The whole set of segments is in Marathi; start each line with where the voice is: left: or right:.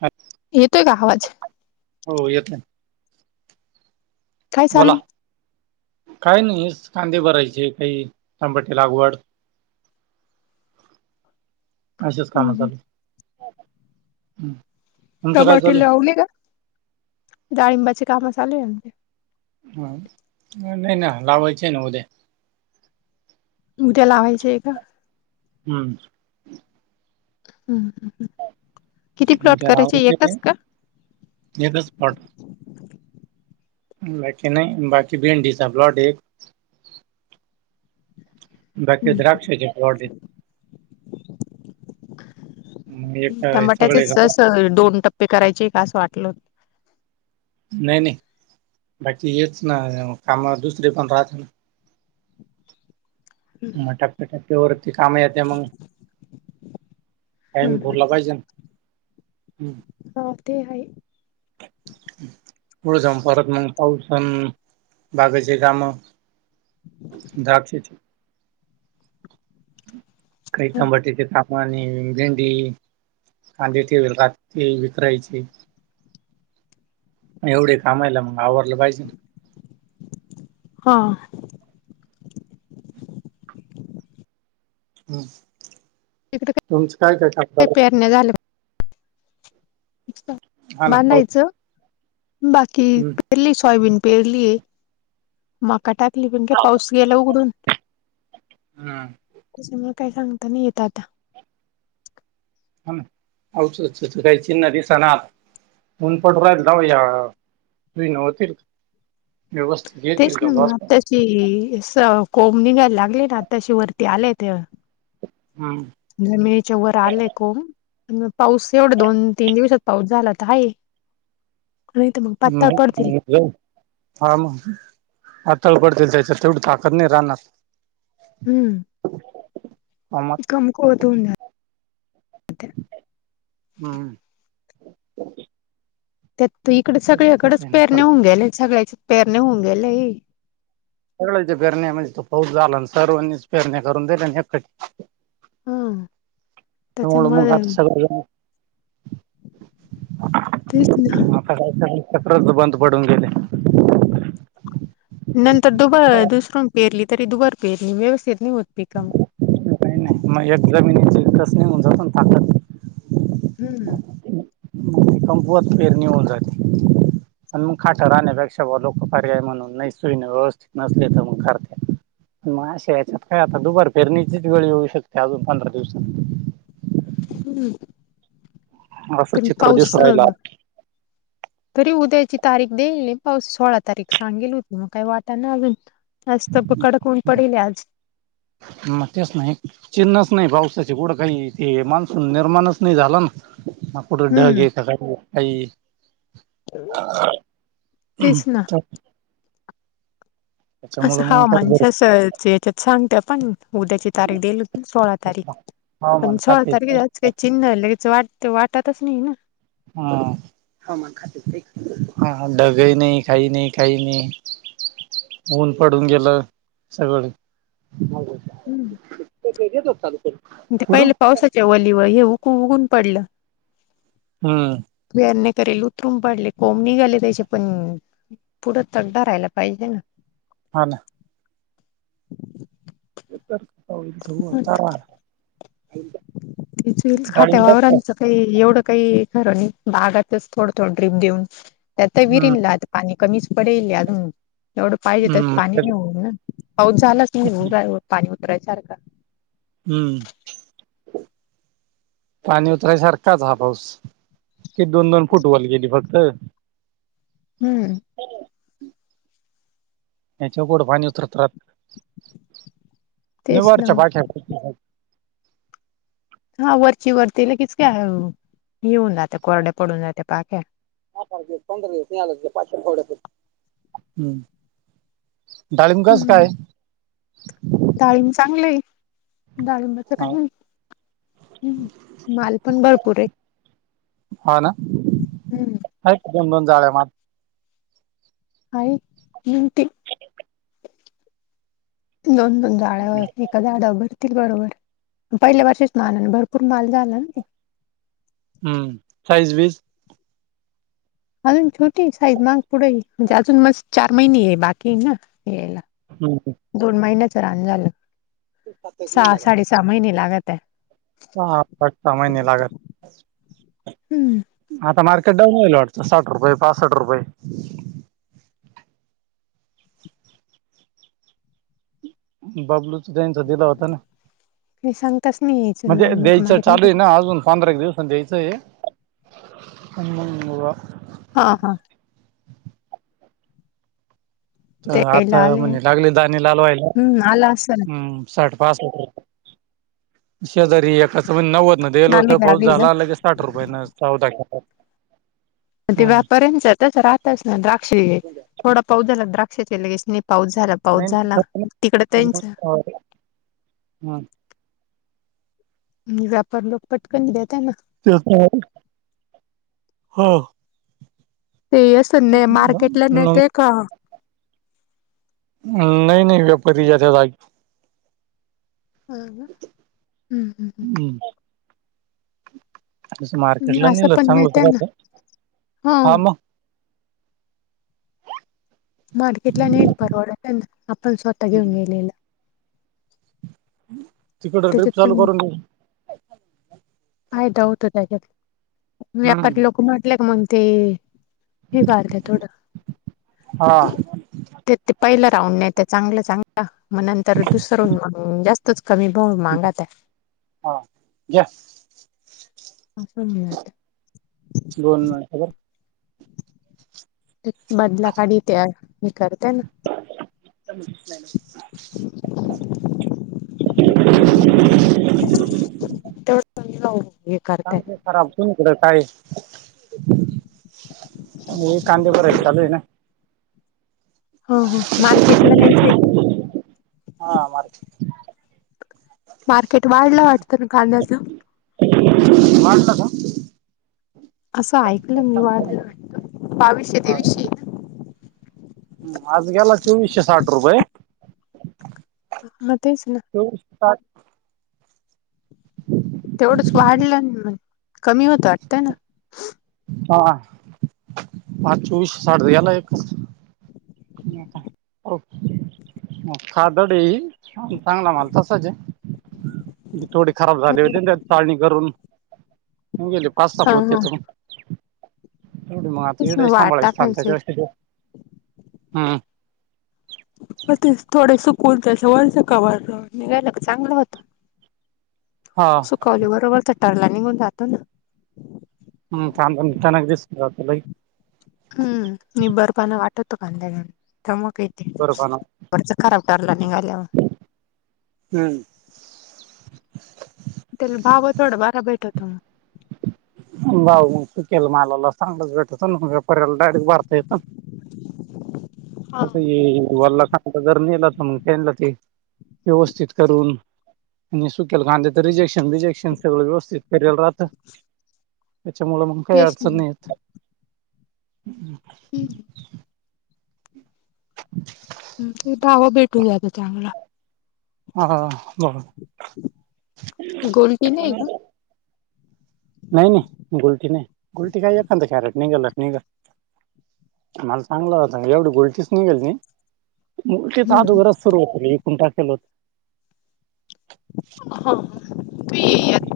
right: अच्.
left: येतोय का आवाज.
right: हो येत.
left: काय
right: बोला
left: चालू
right: काय नाही कांदे भरायचे काही तांपटी लागवड अच काम
left: हम्म
right: चालू.
left: त
right: तुमचं काय चालू आहे
left: बटेवले का डाळिंबाची काम चालू
right: ह नाही नाही लावायचे ना उदय.
left: उठेलावायचे एक का.
right: ह.
left: ह् किती प्लॉट
right: उद्या
left: करायचे
right: लावायचे ते
left: येतच का.
right: एकच पाट. बाकी नाही बाकी बी एनडीचा ब्लॉट एक बाकी द्राक्ष होयॉ. मग एक अ, सगळे
left: टमाट्याचेच अस
right: गावात
left: दोन टप्पे करायचे का असं वाटलत.
right: नाही नाही बाकी हेच ना काम दुसरे पण राहत ना.
left: [unintelligible]
right: म टापे टपे वरती काम येत. एमन टाइम बरला आहे जन.
left: ह ते आहे.
right: पुळ जाऊ परत मग पाऊ सण बागाचे काम. दाखक्ष. काहीबरती का. आणि भेंडी कांदे ठेवेल रात ते विकरायचे. एवढे कामायला मग आवरलं पाहिजे ना.
left: हा.
right: हम् तुमचं काय काय कामणार.
left: झालं.
right: हा ना पाऊस
left: बांधायचं बाकी.
right: हम्म
left: परली सोयाबीन पेरली माका टाकली पण काय पाऊस गेला उघडून.
right: हम.
left: तस मला काही सांगताना येत आता.
right: हा आच त काही चिन्ह दिसाना आला. ऊनपट राहिल जाऊ या तु नवतील व्यवस्थित
left: तेच ना मग आत्ताशी कोंब निघायला लागले ना आत्ताशी वरती आलेय ते
right: हम्म.
left: म्हणे मेच्या वर आलंय को पाऊस एवढं दोन तीन दिवसात पाऊस झाला तर आहे. [inaudible] पातळ पडतील
right: ् हा म. हातळ पडतील त्याच्यात तेवढी ताकत नाही राहणार.
left: हम्म. कमक होतो.
right: हम्.
left: त्यात तू इकडडे
right: तेच तर
left: सगळ्याकडेच
right: आहे ना
left: पेरणे
right: खरं
left: होऊन गेले सगळ्याचेच पेरणे होऊन गेलेय.
right: सगळ्यांच्या पेरण्या म्हणज तो पाऊस झाला सर्वांनीच पेरण्याणे करून दिले एकटी.
left: हा
right: मुळ मग
left: त्याच्यामुळे
right: आता सगळेण.
left: तेच
right: स चक्रच बंद पडून गेले.
left: नंतर दुब
right: काय
left: दुसरून पेरली तरी दुबार पेरली व्यवस्थित नाही होत पिकम
right: अडचण काही मग एकदा मनस नाहीऊन जाताकात
left: हम्मम.
right: कंपवत फेरणी होन जाते. पण मग खाटं राहण्यापेक्षा लोक पर्याय म्हणून नाही सुईने व्यवस्थित नसले तर मग खरते. मग अे याच्यात काय आता दुपार फेरणीचीच गळी होऊ शकते अजून पंधरा दिवसां
left: हम्म.
right: असं
left: कण
right: चित्र
left: पाऊस
right: दिसून राहिला
left: तरी उद्याची तारीख देईल नाही पा सोळा तारीख सांगेल होती मग काही वाटा ना अजून आजत ब कडकन पडेल आज
right: मग तेच नाही चिन्हच नाही पावसाचे गुडं काही ते मान्सून निर्माणच नाही झाला ना. ह. फट
left: हम्म
right: घे का खई.
left: तेच ना असं हा
right: मग काय
left: मणज
right: गरज
left: अस याच्यात सांगते पण उद्याची तारीख देल हो सोळा तारीख पण
right: हवामान
left: सोळा तारीखे
right: खाते
left: जास्. चिन्ह लगेच वाटत वाटातच नाही ना.
right: हा. हमा हा दघही नाही खाई नाही खाही नाही. ऊन पडून गेलं सगळ.
left: हम्म
right: ेत होता तु कुठू?
left: वली व हे खू उगून पडलं.
right: हम.
left: वयार नाही करेल उतरून पाडले कोंब निघाले त्याचे पण पुढं तगडा राहायला पाहिजे ना.
right: हा ना.
left: [inaudible]
right: व आता
left: तेचईल खाट्या
right: डाळिंब
left: वावरांचं.
right: हम्म
left: काही एवढं काही खरं नाही बागातच थोडं थोड ड्रीप देऊन. त्याता वीरनल आता पाणी कमीच पडेलली अजून एवढं पाहिजे त्या
right: हम्म
left: पाणी नाही होन ना पाऊस झालाच क पाणी उतरायसारखं
right: हम्म पाणी उतरायसारखाच हा पाऊस की दोन दोन फुटवाॉल गेली फक्त.
left: हम्म
right: ह. त्या चकड पाणी उतरत रात
left: तेच ना
right: निवारच्या बा्या.
left: हा वरची वरती लगीच काय हे होऊन जात्या कोरडे पडून जाते पाख्या.
right: हहा पाच दिवस पंधरा दिवस नाही आला तर पाठविण [unintelligible] हम्म. डाळींब कस काय ये.
left: डाळींब चांगलय डाळींब. काही्, हम्म माल पण भरपूर आहे.
right: हाना
left: हम्म
right: हयात काय दोन दोन जाळ्या.
left: हायत ग्रीन टी दोन दोन जाळ्या होतील. पहिल्या झाडावर भरतील बरोबर, पहिल्या वर्षीच माल भरपूर माल झाला.
right: हम्म साईज वीज
left: अजून छोटी साईज मग पुढे म्हणजे अजून मस् चार महिने ये बाकी ना यायला
right: हम ह
left: दोन महिन्याचं रान झालं,
right: सात एक महिने
left: सहा साडे सहा महिने लागत्या
right: सहा - पाच सहा महिने लागत्या
left: हम्म
right: आता मार्केट डाऊन व्हयेल वाटतं साठ रुपये, पासष्ट रुपये बबलूच न त्याचं दिला होता ना
left: हे सांगताच नाही यायचं
right: म्हणजे
left: डाळिंबाचं
right: द्यायचं
left: मार्केट
right: चालू आहे
left: नाही.
right: ना अजून पंधरा एक दिवस द्यायचं [unintelligible] आण मंग [unintelligible]
left: हा हा
right: तर
left: ते
right: आता
left: लाल आहे
right: म्हणे लागले दाणे लाल व्हायला
left: हम्म आला असेल
right: हम्म साठ पासाट शेजारी एकाचं म्हण नव्वत न द्रेयल होत
left: आले
right: पाऊस
left: लागली ना
right: झाला लगेच साठ रुपये ना चौदा क
left: म ते व्यापारे च्यात तस राहतच ना द्राक्ष थोडा पाऊस झाला द्राक्ष लगेच नाही पाऊस झाला.
right: नाही
left: पाऊस झाला तिकड त्यांच
right: [unintelligible]
left: व्यापार लोक पटकन देत्या ना
right: [unintelligible]
left: ते असं [unintelligible]
right: तेच
left: नाही मार्केटला
right: म्हणलं
left: नेत्या का
right: नाही नाही व्यापारी येत्यात जागी.
left: हा ना हम्म हम् हम्म
right: तस मार्केटला
left: असं
right: नेलं
left: पण
right: चांगलंच
left: नेत्या ना
right: राहत. हा मग
left: मार्केटला न नेयेल परवड नाही ना, आपण स्वतः घेऊन गेलेल.
right: तिकड ड्र्रीप
left: त्याच्यात
right: चालू
left: पण
right: करून दे रे
left: फायदा होतो त्याच्यात, व्यापारी लोक म्हटले का मग ते? एक आर्ध थोड
right: हा
left: ते ते पहिलं राऊंड नेत्या चांगलं चांगलं, मग नंतर दुसरं जास्त तेच कमी भाव मागात्या.
right: हां घ्या
left: [unintelligible]
right: दोन हजार
left: बदला काढीत्या हे करत्यात ना
right: [inaudible]
left: [inaudible] तेवढ [unintelligible]
right: चांग ते खराबतीन इकडं काय हे कांदे भरायच चालू ये ना
left: हा हा मार्केटला न्यायचंय का.
right: हा मार्केट
left: मार्केट वाढलंय वाटतं ना कांद्याच.
right: मातल का.
left: असं ऐकलं
right: काही
left: मी
right: सांगता
left: वाढ
right: येईना.
left: दिलं वाटतं बावीसशे
right: हा का?
left: तेवीसशे.
right: आज गेला चोवीसशे साठ रुपये.
left: मध्येच ना.
right: हो उस्ताद ‌ हम.
left: तेवढंच वाढलं मन कमी होतं वाटतंय ना.
right: हा पाचू ड द याला एक का खदडी चांगला माल तसाच आहेे थोडी खराब झाली होती त्या चालणी करून गेले पास्ता
left: हा
right: प होते
left: हा
right: त एवढ मग आता
left: तेच
right: इढ
left: वाढ
right: सांभळसता
left: टाकायचे
right: त्याच्या व हम
left: म ते थोडे सुकून त्यास वर्च कवर निघायला चांगलं होत.
right: हाआ‌.
left: कॉली बरोबर थटारला निघून जातो ना.
right: हंम थांबन तानाक दिसतात लय.
left: हम्म निंबर पणा वाटतो कांद्या चमोके.
right: बरोबर
left: वरच खराब ठरला निघाल्यावर.
right: हम्म.
left: त्याला भाव थोडं बारा भेटतो मग.
right: भाऊ मग सुकेल मालाला चांगलंच भेटतन. यला डायरेक्ट भरता येत यत
left: मग
right: य वला का. जर नेल तमंग त्याला ते व्यवस्थित करून. आणि सुकेल कांद्याच रिजेक्शन बिजेक्शन सगळ व्यवस्थित करेल राहत.
left: [inaudible]
right: त्याच्या मुळ मग काही
left: तेच
right: अडचण
left: ना
right: नाही येत.
left: हम्म. ते भावं भेटून जातं चांगला.
right: हा हा हा बंर.
left: गोल्टी नाही हे का.
right: नाही नाही गुलटी नाही गुलटी काय एखाद्या घरात निघलन. निघा माल चांगला होता एवढी गलटीचं निघेल ती. मुल केच
left: हम्म
right: आदूररसतर हो मी एकूण टाकेल होत.
left: हो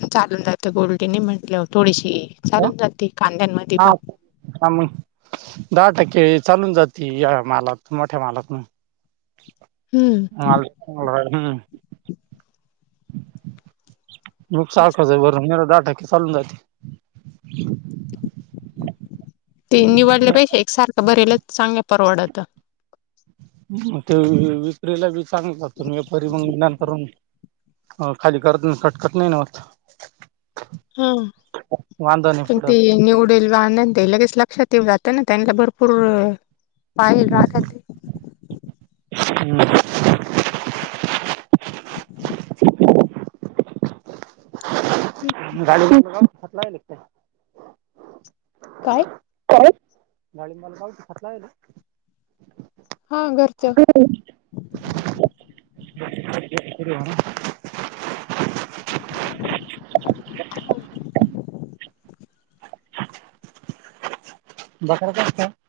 left: तू चालून जात गोलटी नाही म्हंटलं वर थोडीशी. चालून जाते कांद्यांमध्ये
right: हा
left: पण.
right: हा मग दहा टक्के चालून जाते या मालात मोठ्या मालात मग.
left: [inaudible]
right: हाम्म हंम हंम. मग सारखं जर भरून गेलं दहा टक्के चालून जाते.
left: ते निवडल्या पेक्षा एकसारखं बरेलंच चांगलं परवडतं
right: मग ते विक्रीला बी चांगल जात व्यापारी मग नंतर मग. अ खाली गरदन सटकत नाही ना वाटतं.
left: हंम पण ते
right: पडत
left: निवड. रेल्वे आनंद हे लगेच लक्षात येऊ जातं ना त्यांना भरपूर पायेल राहतात ते.
right: हंम. ह..
left: क्विक.
right: गाडीतला लगत [inaudible]
left: काय?
right: काय गाडी मला गव खातलाला
left: हा घरच
right: [unintelligible] [unintelligible] बखर कासत [unintelligible]